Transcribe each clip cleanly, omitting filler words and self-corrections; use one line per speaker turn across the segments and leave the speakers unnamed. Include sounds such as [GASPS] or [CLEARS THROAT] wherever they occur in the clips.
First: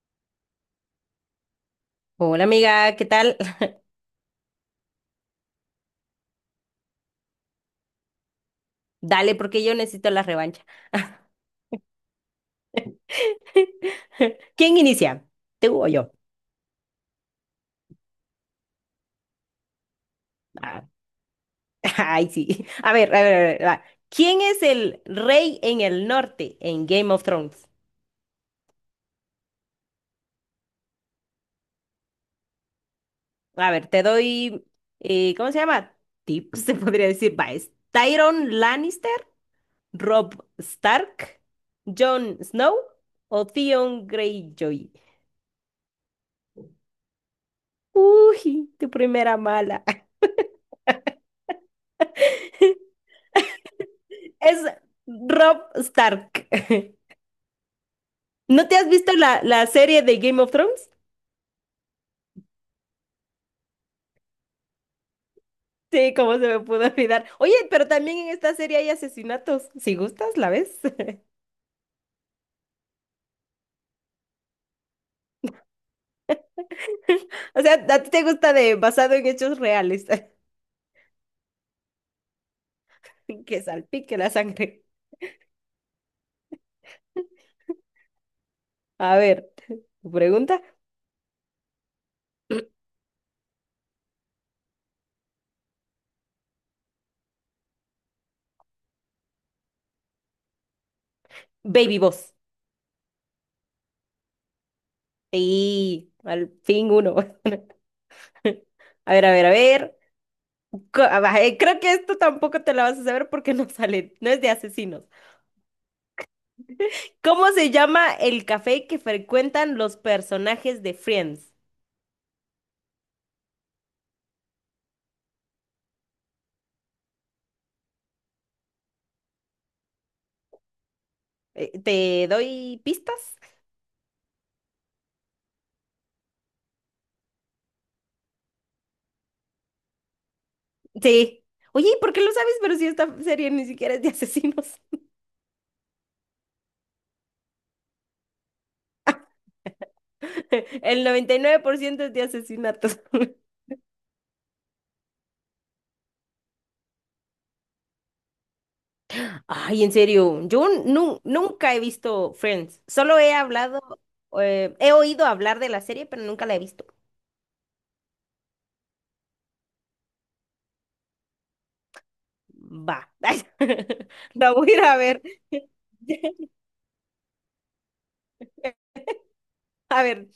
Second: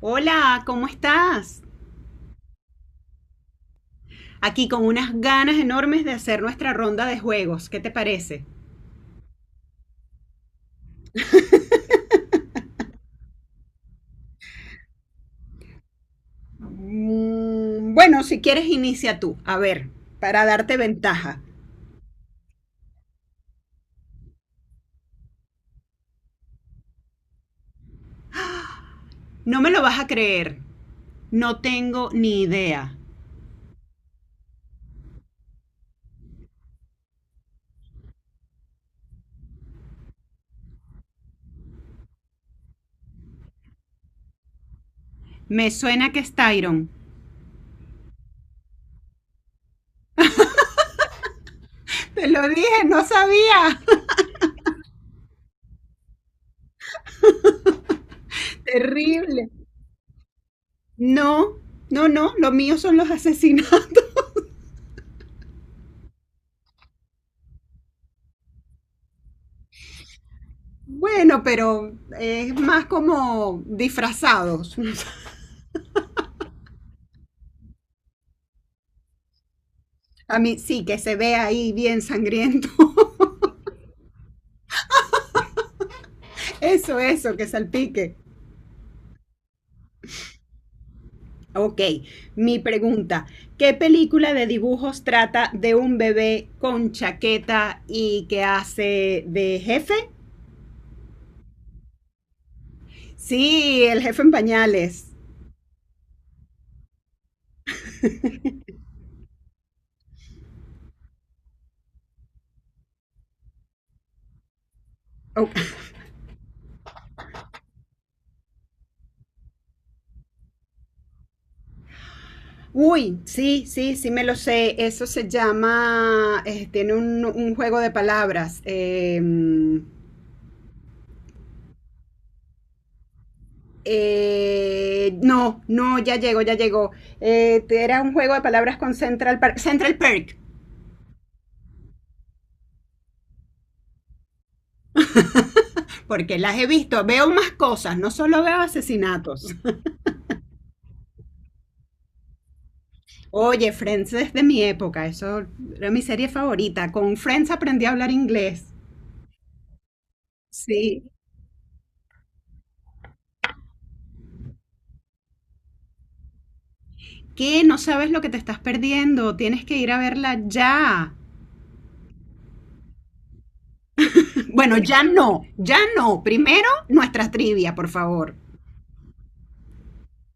Hola, ¿cómo estás?
Hola amiga, ¿qué tal? [LAUGHS]
Aquí con unas ganas enormes de hacer nuestra ronda de juegos. ¿Qué te parece?
Dale, porque yo necesito la revancha. [LAUGHS] ¿Quién inicia? ¿Tú o yo?
Bueno, si quieres, inicia tú. A ver, para darte
Ah,
ventaja.
[LAUGHS] ay, sí. A ver, a ver, a ver, va. ¿Quién es el rey en el norte en Game of Thrones?
No me lo vas a creer. No tengo ni idea.
A ver, te doy, ¿cómo se llama? Tips, [LAUGHS] se podría decir. Va, es Tyrion Lannister, Rob Stark, Jon Snow o Theon Greyjoy.
Me suena que es Tyron.
Uy, tu primera mala. [LAUGHS]
Te lo dije, no sabía.
Es Rob Stark. [LAUGHS]
[LAUGHS]
¿No te has visto la,
Terrible.
la serie de Game of Thrones?
No, no, no, lo mío son los asesinatos. [LAUGHS]
Sí, cómo se me pudo olvidar. Oye, pero también en esta serie hay asesinatos. Si gustas, la ves. [LAUGHS]
Bueno, pero es más como disfrazados. [LAUGHS]
O sea, a ti te gusta de basado en hechos reales,
A mí sí, que se ve ahí bien sangriento. [LAUGHS]
[LAUGHS] que salpique la sangre.
Eso, que salpique.
A ver, tu pregunta.
Ok, mi
[CLEARS THROAT]
pregunta, ¿qué película de dibujos trata de un bebé con chaqueta y que hace de jefe?
Baby Boss.
Sí, el jefe en pañales.
Sí, al fin uno. [LAUGHS] A ver, a ver, a ver. Creo que esto tampoco te la vas a saber porque no sale, no es de asesinos.
Oh,
¿Cómo se llama el café que frecuentan los personajes de Friends?
uy, sí, sí, sí me lo sé. Eso se llama, tiene un juego de palabras.
¿Te doy pistas?
No, no, ya llegó, ya llegó. Era un juego de palabras con Central Park. Central Perk.
Sí. Oye, ¿y por qué lo sabes? Pero si esta serie ni siquiera es de asesinos.
Porque las he visto, veo más cosas, no solo veo asesinatos. [LAUGHS]
[LAUGHS] El 99% es de asesinatos. [LAUGHS]
Oye, Friends es de mi época, eso era mi serie favorita. Con Friends aprendí a hablar inglés.
Ay, en serio, yo
Sí.
nunca he visto Friends. Solo he hablado, he oído hablar de la serie, pero nunca la he visto.
¿Qué? No sabes lo que te estás perdiendo, tienes que ir a verla ya.
Va. [LAUGHS]
[LAUGHS]
La voy a
Bueno,
ir a
ya
ver.
no, ya no.
[LAUGHS]
Primero, nuestra trivia, por favor.
A ver,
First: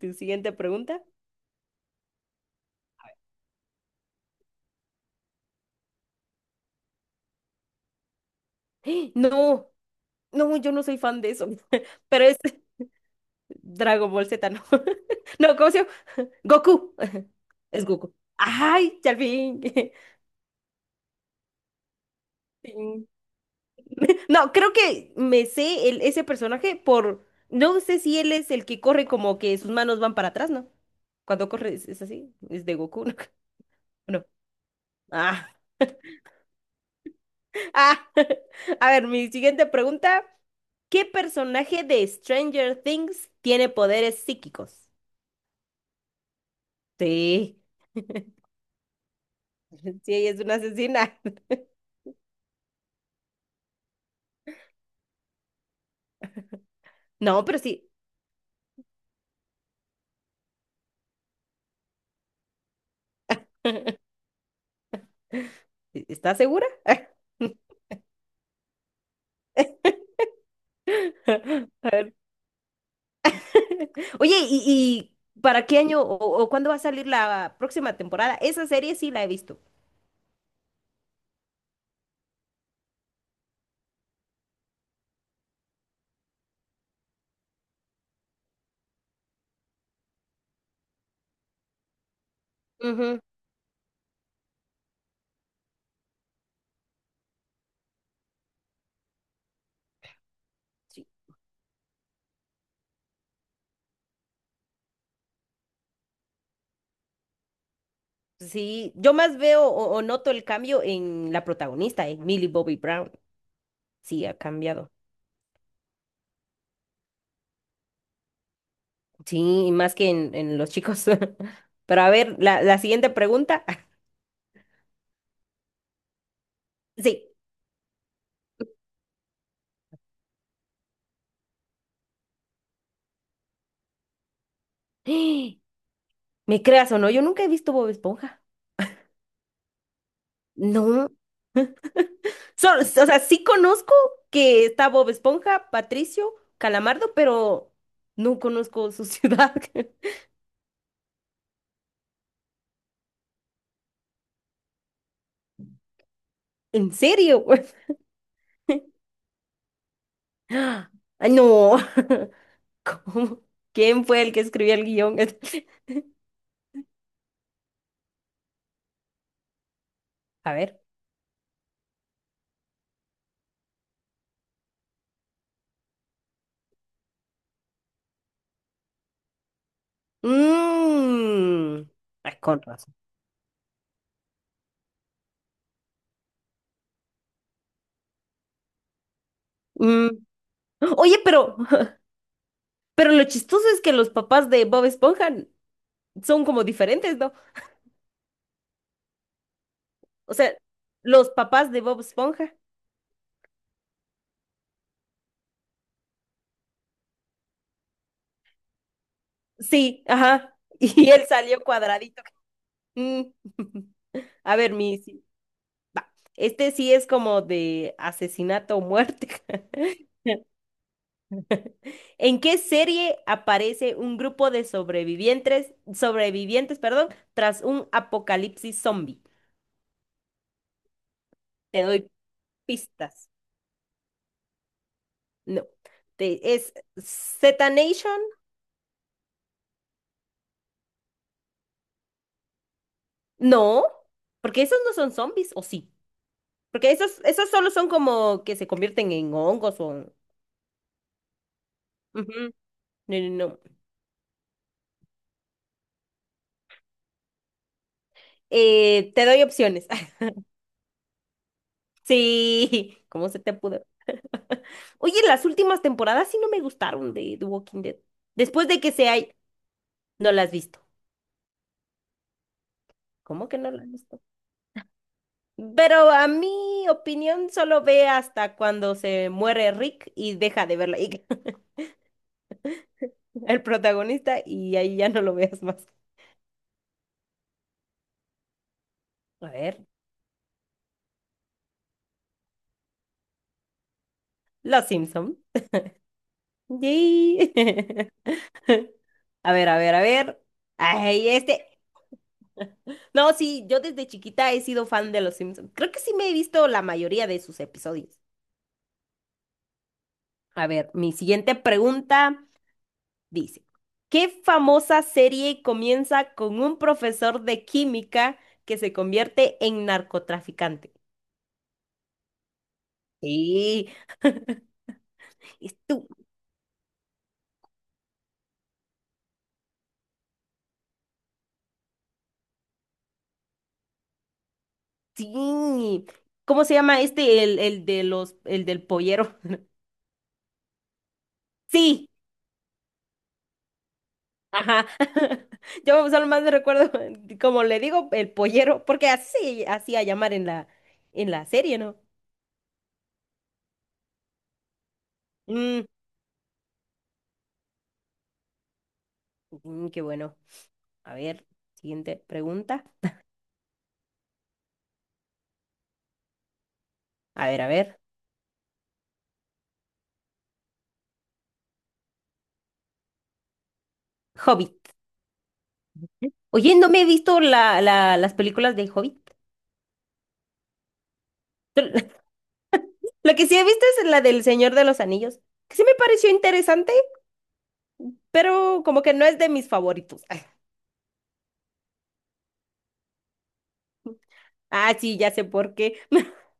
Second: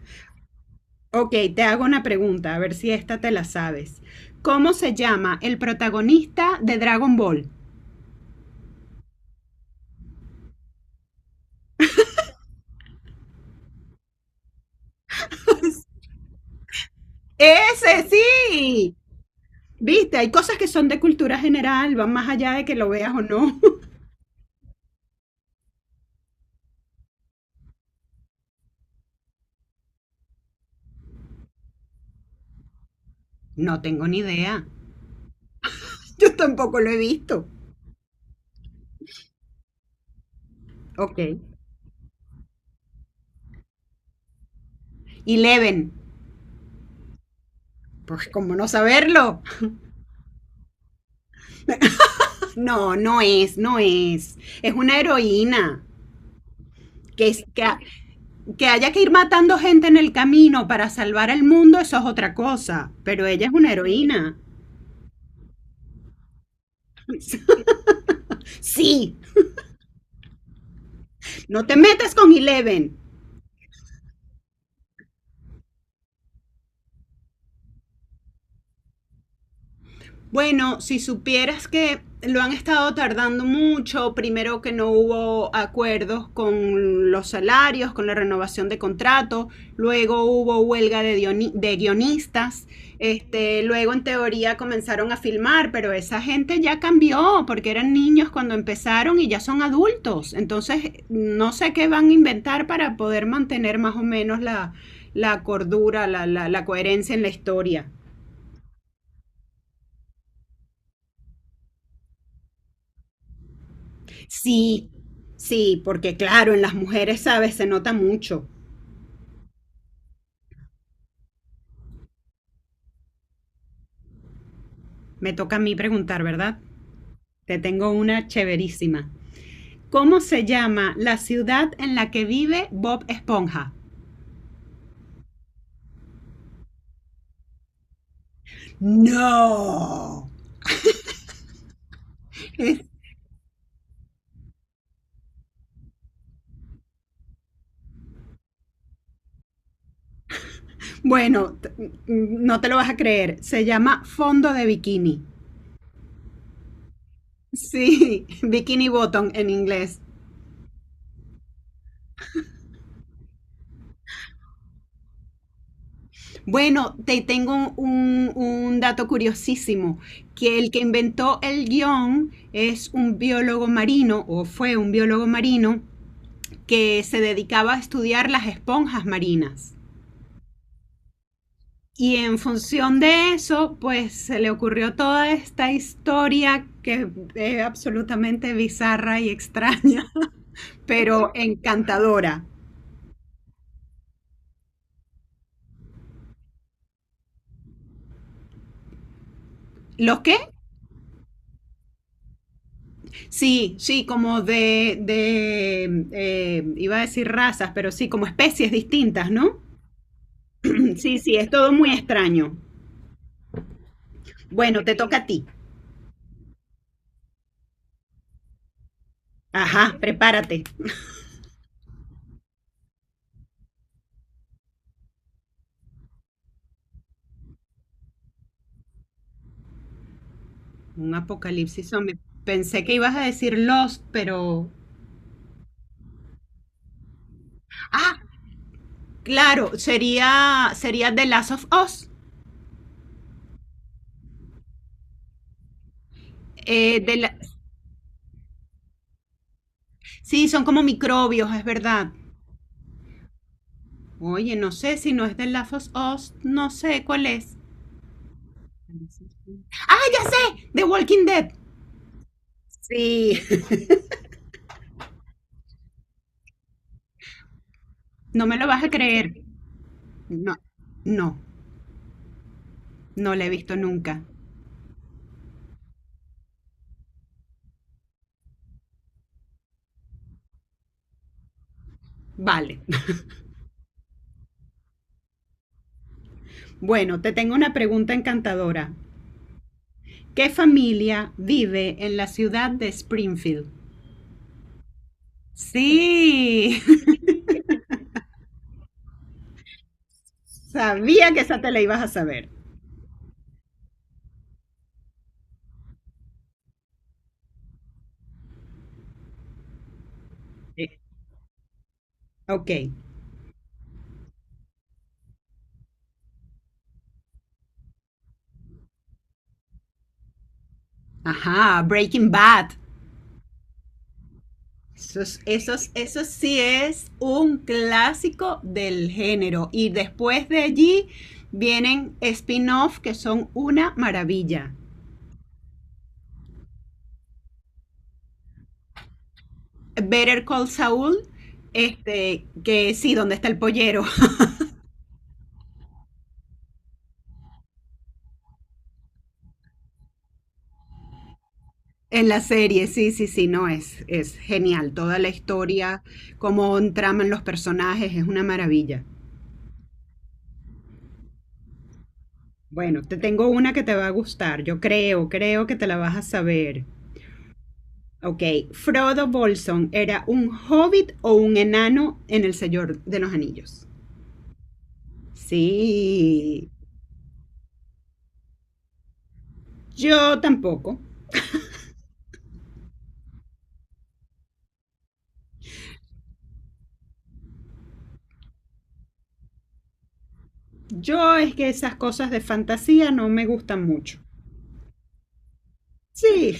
tu siguiente pregunta.
Ok, te hago una pregunta, a ver si esta te la sabes. ¿Cómo se llama el protagonista de Dragon Ball?
No, No, yo no soy fan de eso. [LAUGHS] Pero es Dragon Ball Z, no. [LAUGHS] No, ¿cómo se llama? Goku. [LAUGHS] Es
Ese
Goku.
sí.
Ay, ya al fin. [LAUGHS]
Viste, hay cosas que son de cultura general, van más allá de que lo
Sí.
veas o no. [LAUGHS]
No, creo que me sé el, ese personaje por. No sé si él es el que corre como que sus manos van para atrás, ¿no? Cuando corre es así. Es de Goku, ¿no?
No
[LAUGHS]
tengo ni
No.
idea.
Ah,
Yo tampoco lo he visto.
ah. [LAUGHS] A ver, mi siguiente pregunta. ¿Qué
Ok.
personaje de Stranger Things tiene poderes psíquicos?
Eleven.
Sí.
Pues como no saberlo.
[LAUGHS] Sí, ella es una asesina. [LAUGHS]
[LAUGHS] No, no es, no es. Es una heroína. Que, es-
No, pero
que, ha-
sí.
que haya que ir matando gente en el camino para salvar el mundo, eso es otra cosa. Pero ella es una heroína.
¿Estás segura? [LAUGHS]
[LAUGHS] Sí, no te
A ver.
metas con Eleven.
[LAUGHS] Oye, ¿y para qué año o cuándo va a salir la próxima temporada? Esa serie sí la he visto.
Bueno, si supieras que lo han estado tardando mucho, primero que no hubo acuerdos con los salarios, con la renovación de contrato, luego hubo huelga de guionistas,
Ujú.
este, luego en teoría comenzaron a filmar, pero esa gente ya cambió porque eran niños cuando empezaron y ya son adultos, entonces
Sí,
no sé qué van a inventar para poder mantener más o menos la cordura, la coherencia en la historia.
sí, yo más veo o noto el cambio en la protagonista, en Millie Bobby Brown. Sí, ha
Sí,
cambiado.
sí, porque claro, en las mujeres, sabes, se nota mucho.
Sí, y más que en los chicos. [LAUGHS] Pero a ver, la siguiente pregunta. [LAUGHS]
Me toca a mí preguntar, ¿verdad?
Sí.
Te tengo una chéverísima. ¿Cómo se llama la ciudad en la que vive Bob Esponja?
[GASPS] ¿Me creas o no? Yo nunca he visto Bob Esponja.
No.
No.
Eh,
O sea, sí conozco que está Bob Esponja, Patricio, Calamardo, pero no conozco su ciudad. [LAUGHS]
Bueno, no te lo vas a creer. Se llama fondo de bikini.
¿En serio, güey?
Sí, [LAUGHS] bikini
[LAUGHS]
bottom en inglés.
Ay, no. [LAUGHS] ¿Cómo? ¿Quién fue el que escribió el guión? [LAUGHS]
Bueno, te tengo un dato curiosísimo,
A
que el que
ver.
inventó el guión es un biólogo marino, o fue un biólogo marino, que se dedicaba a estudiar las esponjas marinas.
Mm.
Y en
Ay, con razón.
función de eso, pues se le ocurrió toda esta historia que es absolutamente bizarra y
Mm.
extraña, [LAUGHS]
Oye,
pero
pero, [LAUGHS]
encantadora.
pero lo chistoso es que los papás de Bob Esponja son como diferentes, ¿no?
¿Lo
O
qué?
sea, los papás de Bob Esponja.
Sí, sí, como de iba a decir razas, pero sí, como especies distintas, ¿no?
Sí, ajá. [LAUGHS]
[CLEARS THROAT]
Y
Sí,
él
sí, es
salió
todo muy
cuadradito.
extraño.
Mm. [LAUGHS] A ver,
Bueno, te
mi,
toca
sí,
a ti.
este sí es como de asesinato o muerte.
Ajá,
[LAUGHS]
prepárate.
¿En qué serie aparece un grupo de sobrevivientes, perdón, tras un apocalipsis zombie?
Un
Te
apocalipsis
doy
zombie. Pensé que ibas a
pistas.
decir Lost, pero...
No. ¿Es Z
Ah,
Nation?
claro, sería, sería The Last of Us.
No, porque esos no son zombies, ¿o sí? Porque
Eh, de la-
esos solo son como que se convierten en hongos o...
Sí, son como microbios, es verdad.
Ujú. No.
Oye, no sé si no es The Last of Us, no sé cuál es.
Te doy opciones. [LAUGHS]
The Walking Dead.
Sí, [LAUGHS] ¿cómo se te
Sí.
pudo? [LAUGHS] Oye, las últimas temporadas sí no me gustaron de The Walking Dead.
No me lo
Después de
vas a
que se hay,
creer.
no las has
No,
visto.
no, no la he
¿Cómo que no
visto
las has
nunca.
visto? Pero a mi opinión solo ve hasta cuando se muere Rick y deja de verla [LAUGHS]
Vale. [LAUGHS]
el protagonista y ahí ya no lo veas más.
Bueno, te tengo una pregunta encantadora.
A ver,
¿Qué familia vive en la ciudad de Springfield?
Los Simpson.
Sí, [LAUGHS]
Yay. [LAUGHS] A ver, a ver, a ver. Ay,
sabía que esa
este.
te la ibas a saber.
No, sí, yo desde chiquita he sido fan de Los Simpson. Creo que sí me he visto la mayoría de sus episodios. A ver,
Eh,
mi siguiente pregunta
Ok.
dice, ¿qué famosa serie comienza con un profesor de química que se convierte en narcotraficante?
Ajá, Breaking Bad.
Sí,
Eso,
es tú,
eso sí es un clásico del género. Y después de allí vienen spin-off que son una maravilla.
sí. ¿Cómo se llama este, el de el del pollero?
Better Call Saul,
Sí,
este, que sí, donde está el pollero
ajá. [LAUGHS] Yo solo más me recuerdo, [LAUGHS] como le digo, el pollero, porque así hacía llamar en en la serie, ¿no?
[LAUGHS] en la serie, sí, sí, sí, no, es genial. Toda la
Mm,
historia, cómo traman los personajes, es una maravilla.
qué bueno. A ver, siguiente pregunta.
Bueno, te tengo una que te va a gustar, yo creo, creo que te la vas a saber.
A ver, a ver.
Ok, Frodo Bolson, ¿era un hobbit o un enano en el Señor de los Anillos?
Hobbit.
Sí,
Oye, no me he visto las películas de Hobbit.
yo tampoco.
La que sí he visto es la del Señor de los Anillos, que sí me pareció interesante, pero como que no es de mis favoritos. [LAUGHS]
Yo es que esas cosas de fantasía no me gustan mucho.
Ah, sí, ya sé por qué.
Sí,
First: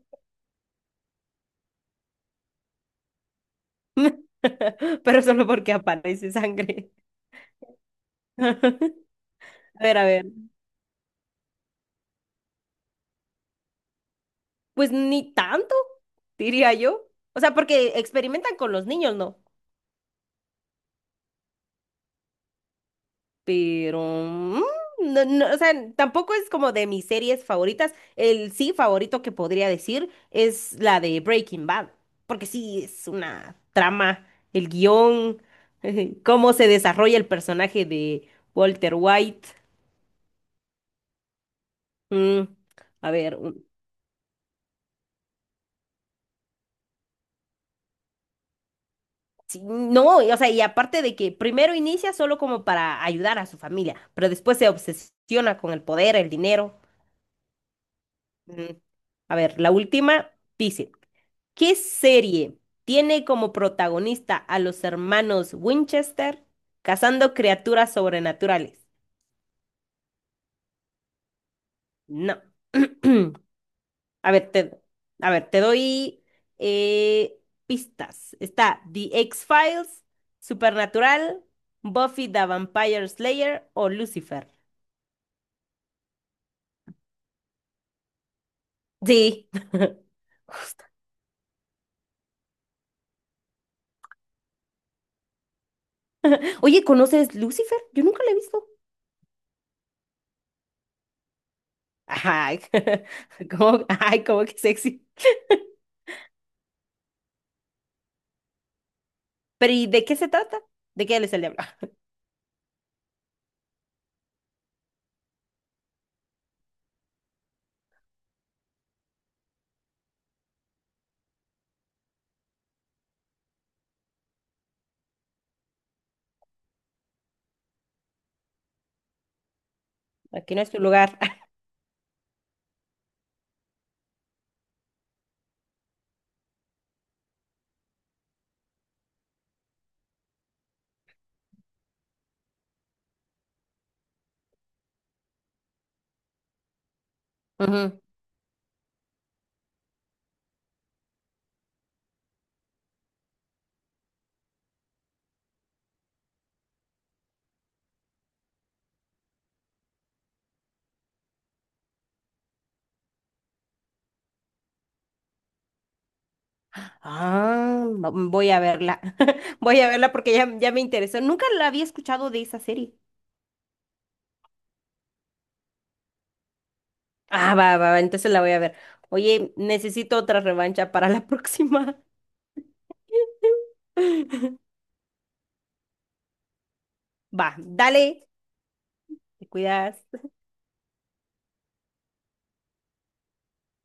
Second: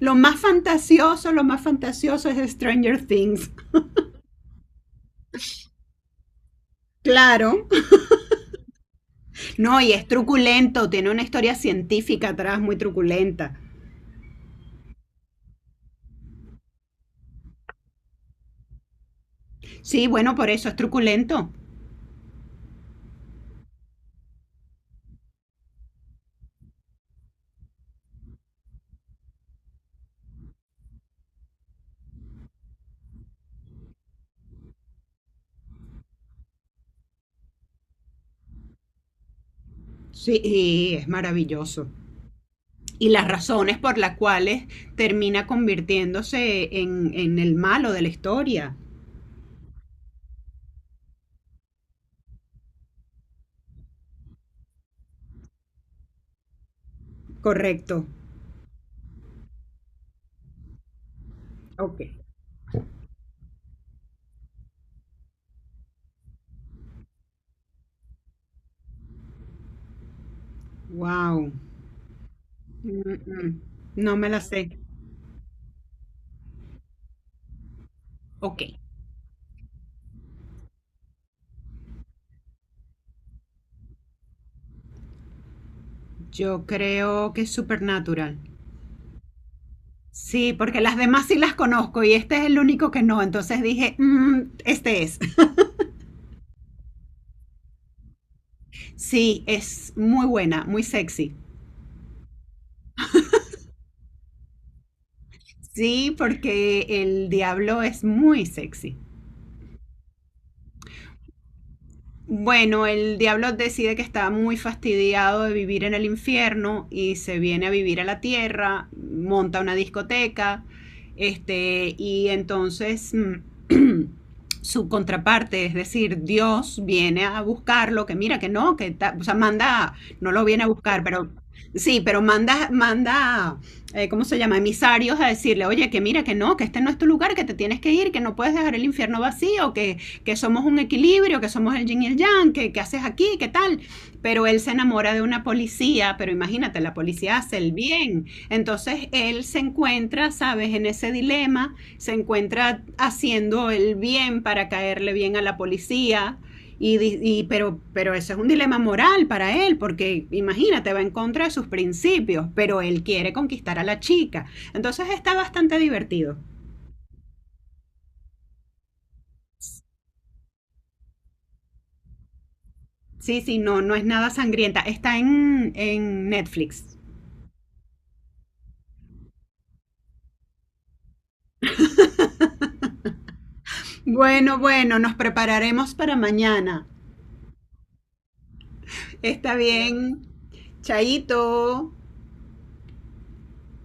lo más fantasioso, lo más fantasioso es Stranger Things.
[LAUGHS] Pero solo porque aparece sangre.
Claro.
[LAUGHS] A
No, y
ver, a
es
ver.
truculento, tiene una historia científica atrás muy truculenta.
Pues ni tanto, diría yo. O sea, porque experimentan con los niños, ¿no?
Sí, bueno, por eso es truculento.
Pero no, o sea, tampoco es como de mis series favoritas. El sí favorito que podría decir es la de Breaking Bad, porque sí es una trama, el guión, [LAUGHS] cómo se desarrolla el personaje de Walter White.
Sí, y es maravilloso.
Mm,
Y
a
las
ver,
razones por las cuales termina convirtiéndose en el malo de la historia.
sí, no, o sea, y aparte de que primero inicia solo como para ayudar a su familia, pero después se obsesiona con el poder, el dinero.
Correcto.
Mm, a ver, la última, dice. ¿Qué
Ok.
serie tiene como protagonista a los hermanos Winchester cazando criaturas sobrenaturales?
Wow.
No.
Mm, mm. No
[CLEARS THROAT]
me
A
la
ver,
sé.
a ver, te doy eh, pistas.
Ok.
Está The X-Files, Supernatural, Buffy the Vampire Slayer o Lucifer.
Yo creo que es Supernatural.
Sí.
Sí, porque las demás sí las conozco y este es el único que no. Entonces dije, "Mm, este es". [LAUGHS]
[LAUGHS] Oye, ¿conoces Lucifer? Yo nunca la he visto.
Sí, es muy buena, muy sexy.
Ay, [LAUGHS] ¿cómo, ay, cómo que sexy?
Sí, porque el diablo es muy sexy.
Pero ¿y de qué se trata? ¿De qué él es el diablo?
Bueno, el diablo decide que está muy fastidiado de vivir en el infierno y se viene a vivir a la tierra, monta una discoteca, y entonces [CLEARS THROAT] su contraparte, es decir, Dios viene a buscarlo, que mira que no, o sea, manda, no
[LAUGHS]
lo
Aquí no
viene a
es tu
buscar,
lugar.
pero sí, pero manda, ¿cómo se llama? Emisarios a decirle, oye, que mira que no, que este no es tu lugar, que te tienes que ir, que no puedes dejar el infierno vacío, que somos un equilibrio, que somos el yin y el yang, que haces aquí, qué tal. Pero él se enamora de una policía, pero imagínate, la policía hace
[LAUGHS]
el
Ujú.
bien. Entonces él se encuentra, sabes, en ese dilema, se encuentra haciendo el bien para caerle bien a la policía. Pero eso es un dilema moral para él, porque imagínate, va en contra de sus principios, pero él quiere conquistar a la chica. Entonces está bastante divertido.
Ah, voy a verla. [LAUGHS] Voy a verla porque ya me interesó. Nunca la había escuchado de esa serie.
Sí, sí, no, no es nada sangrienta. Está en Netflix.
Ah, va, va, va, entonces la voy a ver. Oye, necesito otra revancha para la próxima.
Bueno,
[LAUGHS]
bueno, nos prepararemos para mañana.
Va, dale, te
Está
cuidas.
bien. Chaito.